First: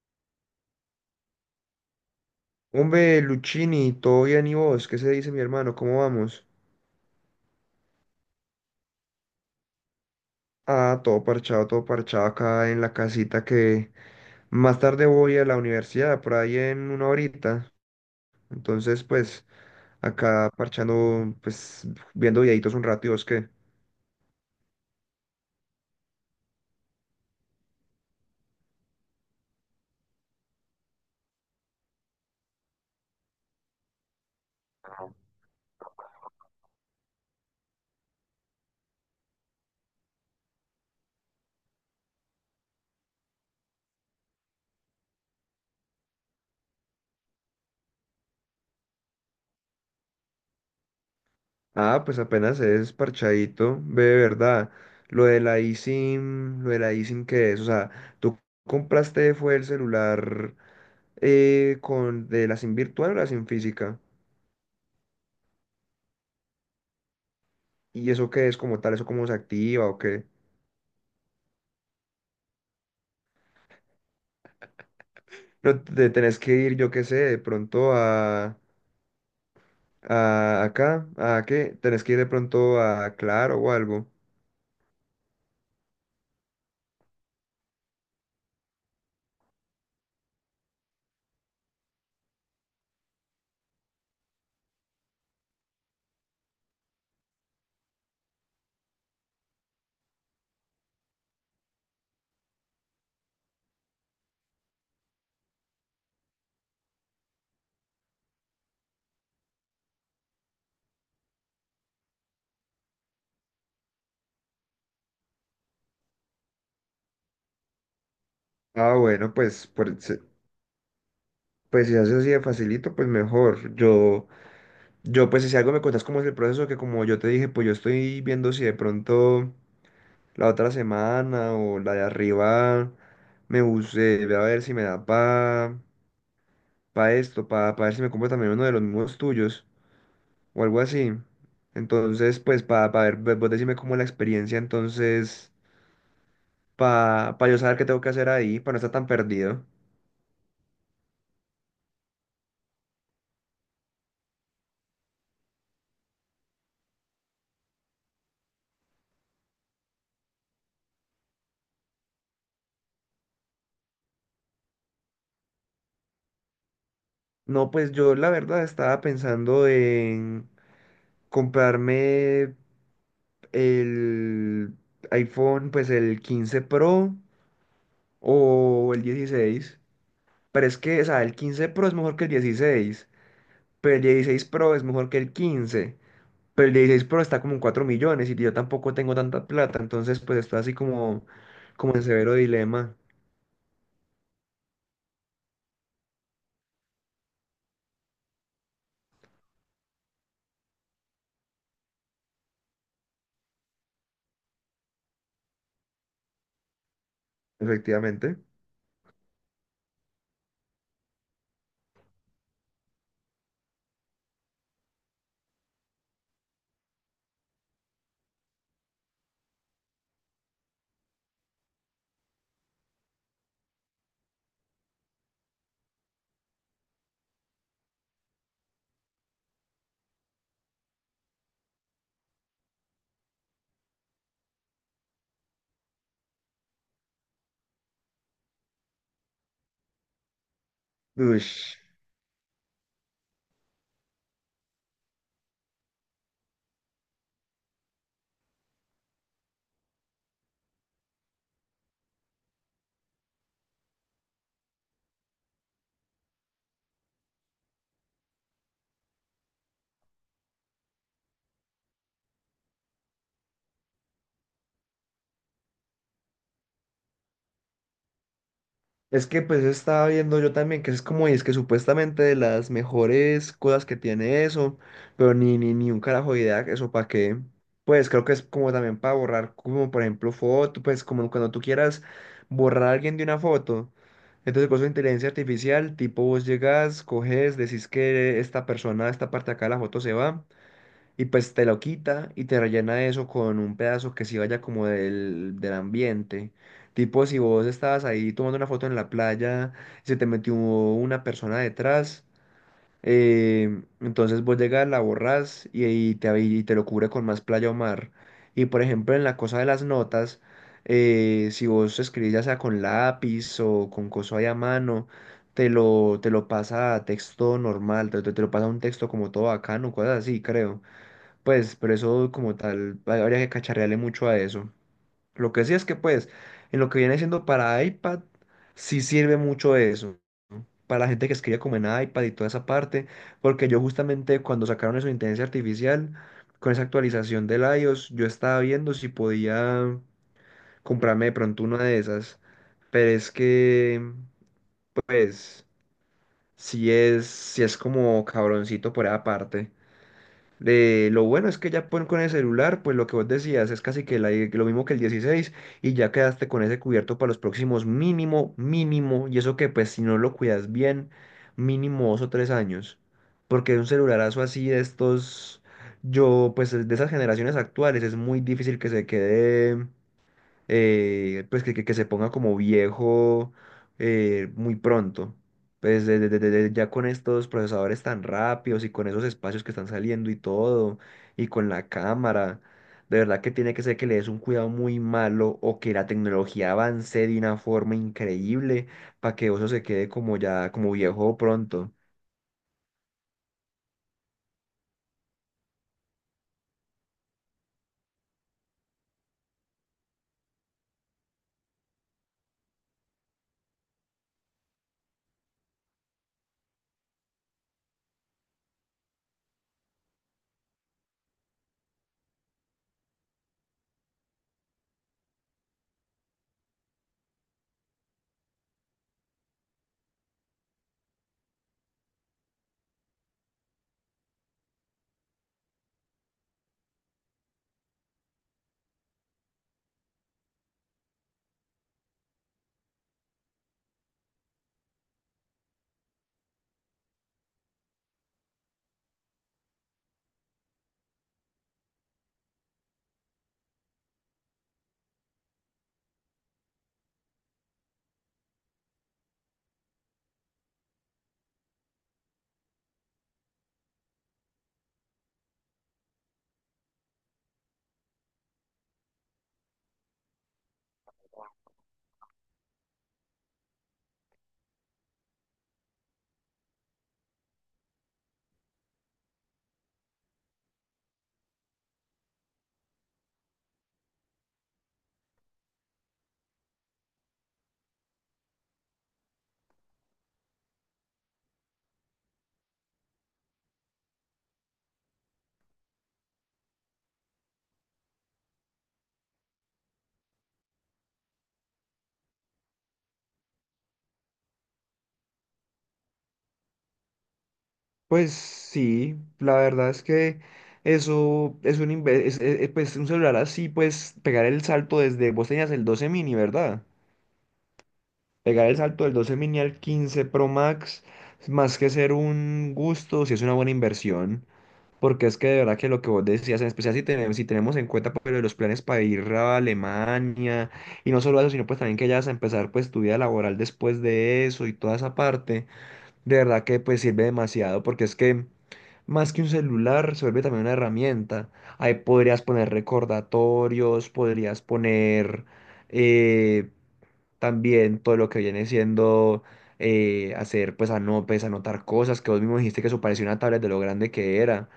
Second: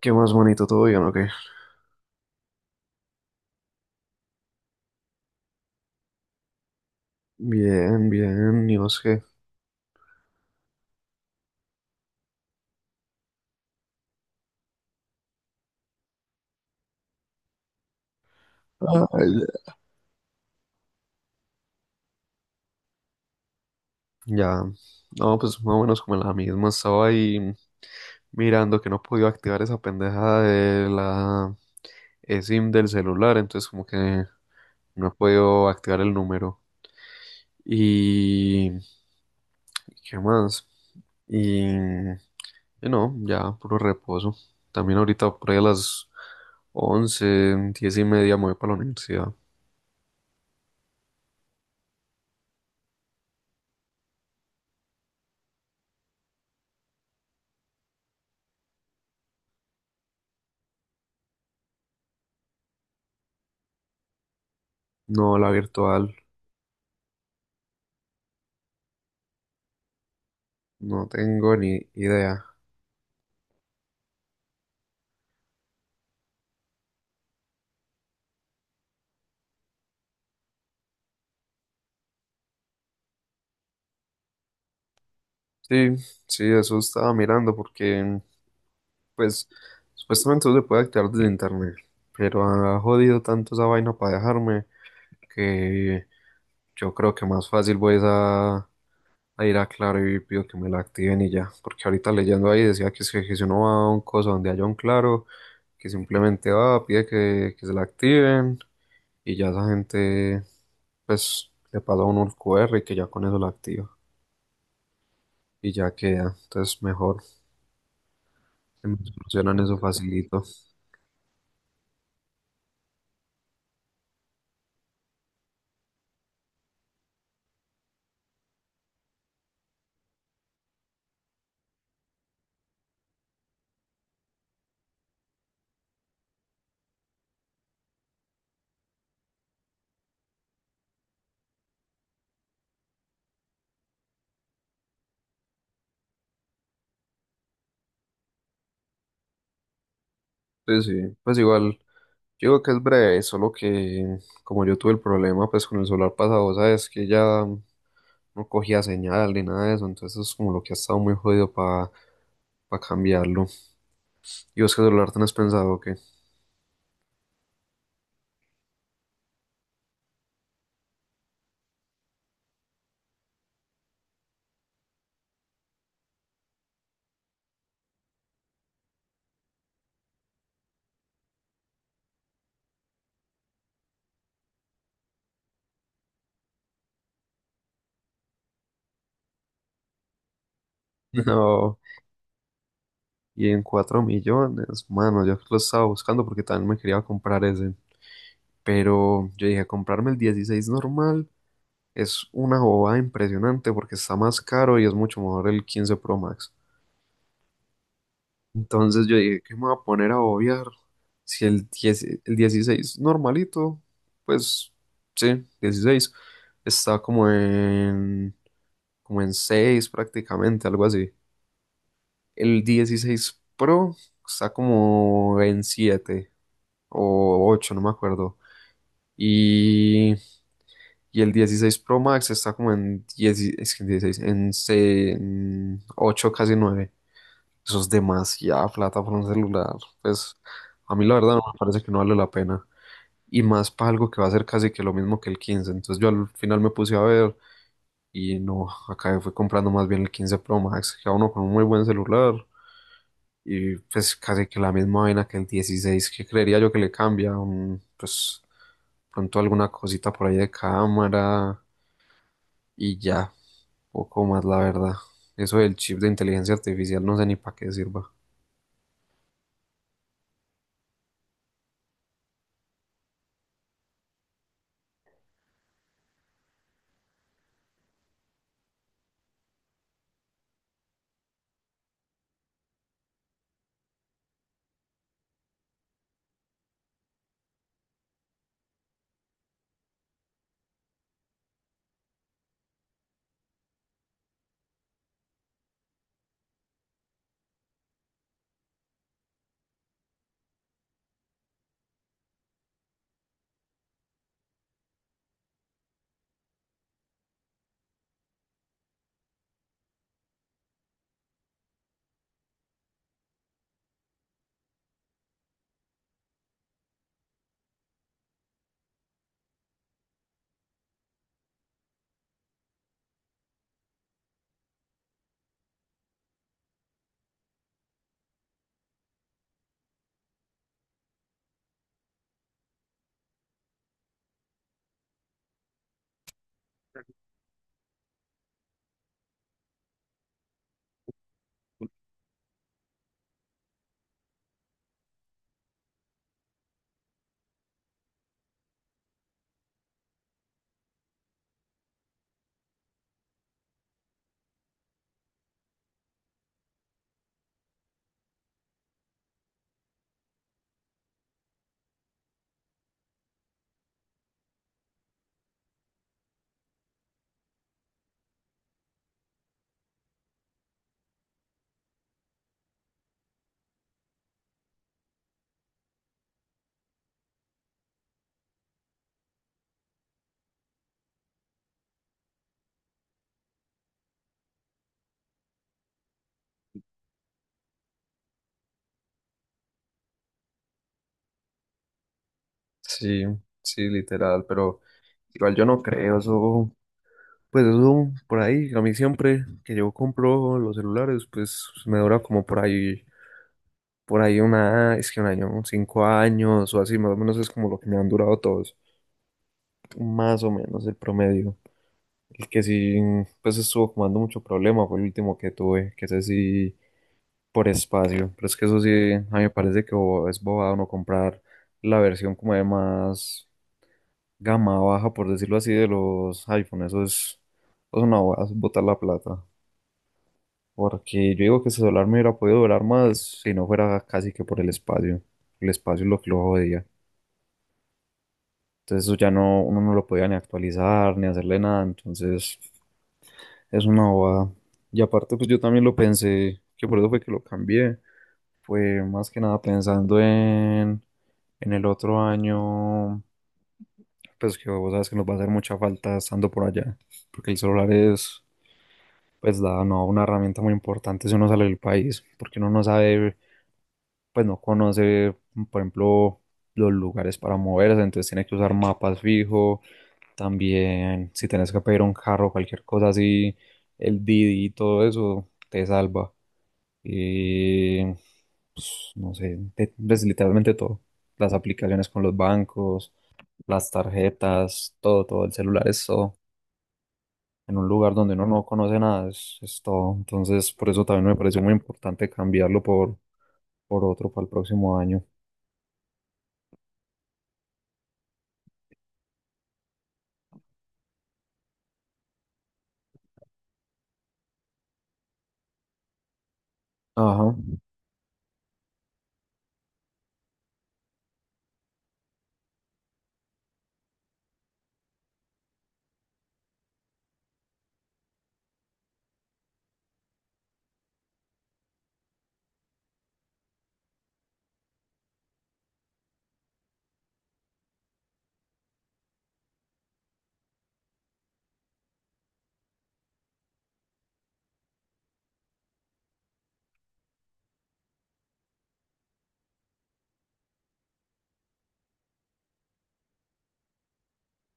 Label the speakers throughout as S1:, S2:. S1: ¿Qué más bonito? ¿Todo bien o qué?
S2: Hombre, Luchini, ¿todo bien y vos? ¿Qué se dice, mi hermano? ¿Cómo vamos?
S1: Bien, bien, ¿y vos qué?
S2: Ah, todo parchado acá en la casita que más tarde voy a la universidad, por ahí en una horita. Entonces,
S1: Ay,
S2: pues, acá parchando, pues, viendo videitos un rato, y vos qué.
S1: ya. No, pues más o menos como en la misma. Estaba ahí mirando que no podía activar esa pendeja de la SIM del celular, entonces como que no he podido activar el número. Y... ¿Qué más? Y... y no, ya, puro reposo. También ahorita por ahí a las 11, 10:30 me voy para la universidad.
S2: Ah, pues apenas es parchadito, ve, de verdad. Lo de la eSIM, lo de la eSIM, que es? O sea, ¿tú compraste fue el celular con, de la SIM virtual o la SIM física?
S1: No, la virtual.
S2: ¿Y eso qué es como tal? ¿Eso cómo se activa o qué?
S1: No tengo ni idea.
S2: Pero te tenés que ir, yo qué sé, de pronto a acá, ¿a qué? Tenés que ir de pronto a Claro o algo.
S1: Sí, sí, eso estaba mirando porque, pues, supuestamente no se puede activar desde internet, pero ha jodido tanto esa vaina para dejarme que yo creo que más fácil voy es a ir a Claro y pido que me la activen y ya, porque ahorita leyendo ahí decía que, es que si uno va a un coso donde haya un Claro, que simplemente va, pide que se la activen y ya esa gente, pues, le pasa a uno el QR y que ya con eso la activa y ya queda, entonces mejor, se
S2: Ah,
S1: me
S2: bueno,
S1: solucionan
S2: pues,
S1: eso facilito.
S2: pues, si haces así de facilito, pues mejor. Yo, pues si algo me contás cómo es el proceso, que como yo te dije, pues yo estoy viendo si de pronto la otra semana o la de arriba me busé voy a ver si me da pa, pa esto, pa, pa ver si me compro también uno de los mismos tuyos, o algo así. Entonces, pues para ver, vos decime cómo la experiencia, entonces, para yo saber qué tengo que hacer ahí, para no estar tan perdido.
S1: Sí, sí, pues igual, yo digo que es breve, solo que como yo tuve el problema pues con el solar pasado, sabes que ya no cogía señal ni nada de eso, entonces es como lo que ha estado muy jodido para cambiarlo. ¿Y vos qué celular tenés pensado que?
S2: No, pues yo la verdad estaba pensando en comprarme el iPhone, pues el 15 Pro o el 16. Pero es que, o sea, el 15 Pro es mejor que el 16, pero el 16 Pro es mejor que el 15. Pero el 16 Pro está como en 4 millones y yo tampoco tengo tanta plata, entonces pues está así como,
S1: No,
S2: como en severo dilema,
S1: y en 4 millones, mano, yo lo estaba buscando porque también me quería comprar ese, pero yo dije, comprarme el 16 normal es una bobada impresionante porque está más caro y es mucho mejor el 15 Pro Max.
S2: efectivamente.
S1: Entonces yo dije, ¿qué me voy a poner a obviar? Si el 10, el 16 normalito, pues sí, 16, está como en, 6 prácticamente, algo así. El 16 Pro está como en 7 o 8, no me acuerdo. Y, y el 16 Pro Max está como en 10, es que en 16, en, en 8, casi 9. Eso es demasiada plata por un celular. Pues a mí la verdad no
S2: Uy.
S1: me parece, que no vale la pena. Y más para algo que va a ser casi que lo mismo que el 15. Entonces yo al final me puse a ver y no, acabé fui comprando más bien el 15 Pro Max, que a uno con un muy buen celular. Y pues casi que la misma vaina que el 16, que creería yo que le cambia. Pues pronto alguna cosita por ahí de cámara y ya, poco más la verdad. Eso del chip de inteligencia artificial no sé ni para qué sirva.
S2: Es que pues estaba viendo yo también que es como, y es que supuestamente de las mejores cosas que tiene eso, pero ni un carajo de idea, eso para qué. Pues creo que es como también para borrar, como por ejemplo foto, pues como cuando tú quieras borrar a alguien de una foto. Entonces con su inteligencia artificial, tipo vos llegas, coges, decís que esta persona, esta parte de acá de la foto se va. Y pues te lo quita y te rellena eso con un pedazo que sí vaya como del ambiente. Tipo, si vos estabas ahí tomando una foto en la playa y se te metió una persona detrás, entonces vos llegas, la borrás y te, y te lo cubre con más playa o mar. Y por ejemplo, en la cosa de las notas, si vos escribís ya sea con lápiz o con coso ahí a mano, te lo pasa a texto normal, te te lo pasa a un texto como todo bacano, cosas así, creo. Pues, pero eso como tal, habría que cacharrearle mucho a eso. Lo que sí es que, pues, en lo que viene siendo para iPad, sí sirve mucho eso. ¿No? Para la gente que escribe como en iPad y toda esa parte, porque yo justamente cuando sacaron eso de inteligencia artificial, con esa actualización del iOS, yo estaba viendo si podía comprarme de pronto una de esas. Pero es que, pues, si es como cabroncito por esa parte. Lo bueno es que ya con el celular, pues lo que vos decías es casi que lo mismo que el dieciséis, y ya quedaste con ese cubierto para los próximos mínimo, mínimo, y eso que pues si no lo cuidas bien, mínimo dos o tres años, porque un celularazo así de estos, yo pues de esas generaciones actuales es muy difícil que se quede pues que se ponga como viejo muy pronto. Pues ya con estos procesadores tan rápidos y con esos espacios que están saliendo y todo, y con la cámara, de verdad que tiene que ser que le des un cuidado muy malo o que la tecnología avance de una forma increíble para que eso se quede como ya, como viejo pronto.
S1: Sí, sí, literal, pero igual yo no creo eso, pues eso por ahí, a mí siempre que yo compro los celulares, pues me dura como por ahí una, es que un año, 5 años o así, más o menos es como lo que me han durado todos, más o menos el promedio. El que sí, pues estuvo como dando mucho problema fue el último que tuve, que ese sí, por espacio, pero es que eso sí, a mí me parece que es bobado no comprar la versión como de más gama baja, por decirlo así, de los iPhone. Eso es una bobada, eso es botar la plata. Porque yo digo que ese celular me hubiera podido durar más si no fuera casi que por el espacio. El espacio es lo que lo jodía. Entonces eso ya no, uno no lo podía ni actualizar, ni hacerle nada. Entonces es una bobada. Y aparte, pues yo también lo pensé, que por eso fue que lo cambié. Fue más que nada pensando en el otro año, pues que vos sabes que nos va a hacer mucha falta estando por allá. Porque el celular es, pues da no, una herramienta muy importante si uno sale del país, porque uno no sabe, pues no conoce, por ejemplo, los lugares para moverse, entonces tiene que usar mapas fijo, también si tienes que pedir un carro, cualquier cosa así, el Didi y todo eso te salva. Y pues, no sé, pues, literalmente todo. Las aplicaciones con los bancos, las tarjetas, todo, todo, el celular es todo en un lugar donde uno no conoce nada, es todo. Entonces, por eso también me pareció muy importante cambiarlo por otro para el próximo año.
S2: Pues sí, la verdad es que eso es un, pues, un celular así, pues pegar el salto desde, vos tenías el 12 mini, ¿verdad?
S1: Ajá,
S2: Pegar el salto del 12 mini al 15 Pro Max, más que ser un gusto, sí es una buena inversión, porque es que de verdad que lo que vos decías, en especial si tenemos en cuenta pues, lo de los planes para ir a Alemania, y no solo eso, sino pues también que ya vas a empezar pues tu vida laboral después de eso y toda esa parte. De verdad que pues sirve demasiado porque es que más que un celular se vuelve también una herramienta. Ahí podrías poner recordatorios, podrías poner eh, también todo lo que viene siendo hacer pues pues, anotar cosas que vos mismo dijiste que eso parecía una tablet de lo grande que era,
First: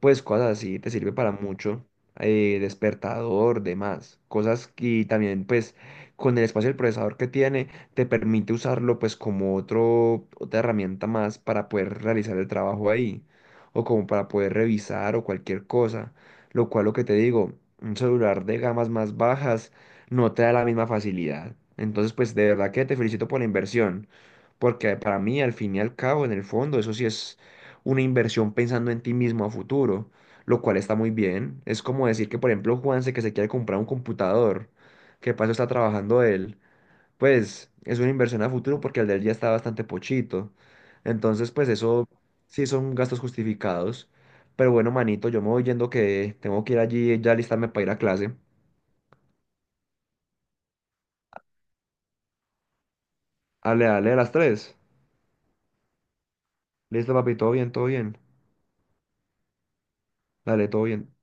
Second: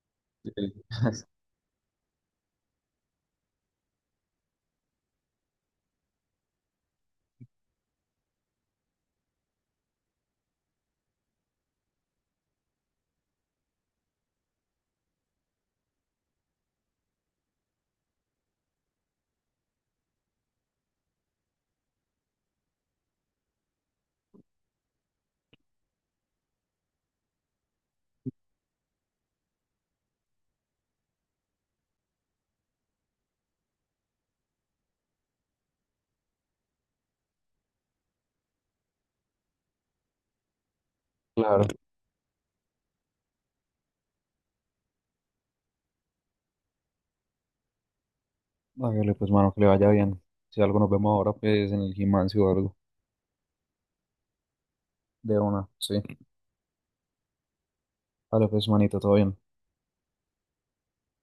S2: pues cosas
S1: sí,
S2: así, te sirve para mucho, despertador, demás, cosas que y también pues con el espacio del procesador que tiene, te permite usarlo pues como otro, otra herramienta más para poder realizar el trabajo ahí, o como para poder revisar o cualquier cosa, lo cual lo que te digo, un celular de gamas más bajas no te da la misma facilidad. Entonces, pues de verdad que te felicito por la inversión, porque para mí, al fin y al cabo, en el fondo, eso sí es una inversión pensando en ti mismo a futuro, lo cual está muy bien. Es como decir que, por ejemplo, Juanse que se quiere comprar un computador, que paso está trabajando él, pues es una inversión a futuro porque el de él ya está bastante pochito. Entonces,
S1: claro.
S2: pues eso sí son gastos justificados. Pero bueno, manito, yo me voy yendo que tengo que ir allí ya listarme para ir a clase.
S1: Hágale pues, mano, que le vaya bien. Si algo nos vemos ahora, pues en el gimnasio o algo.
S2: Dale, dale, a las tres.
S1: De una, sí.
S2: Listo, papi, todo bien, todo bien.
S1: Dale pues, manito, todo bien.
S2: Dale, todo bien.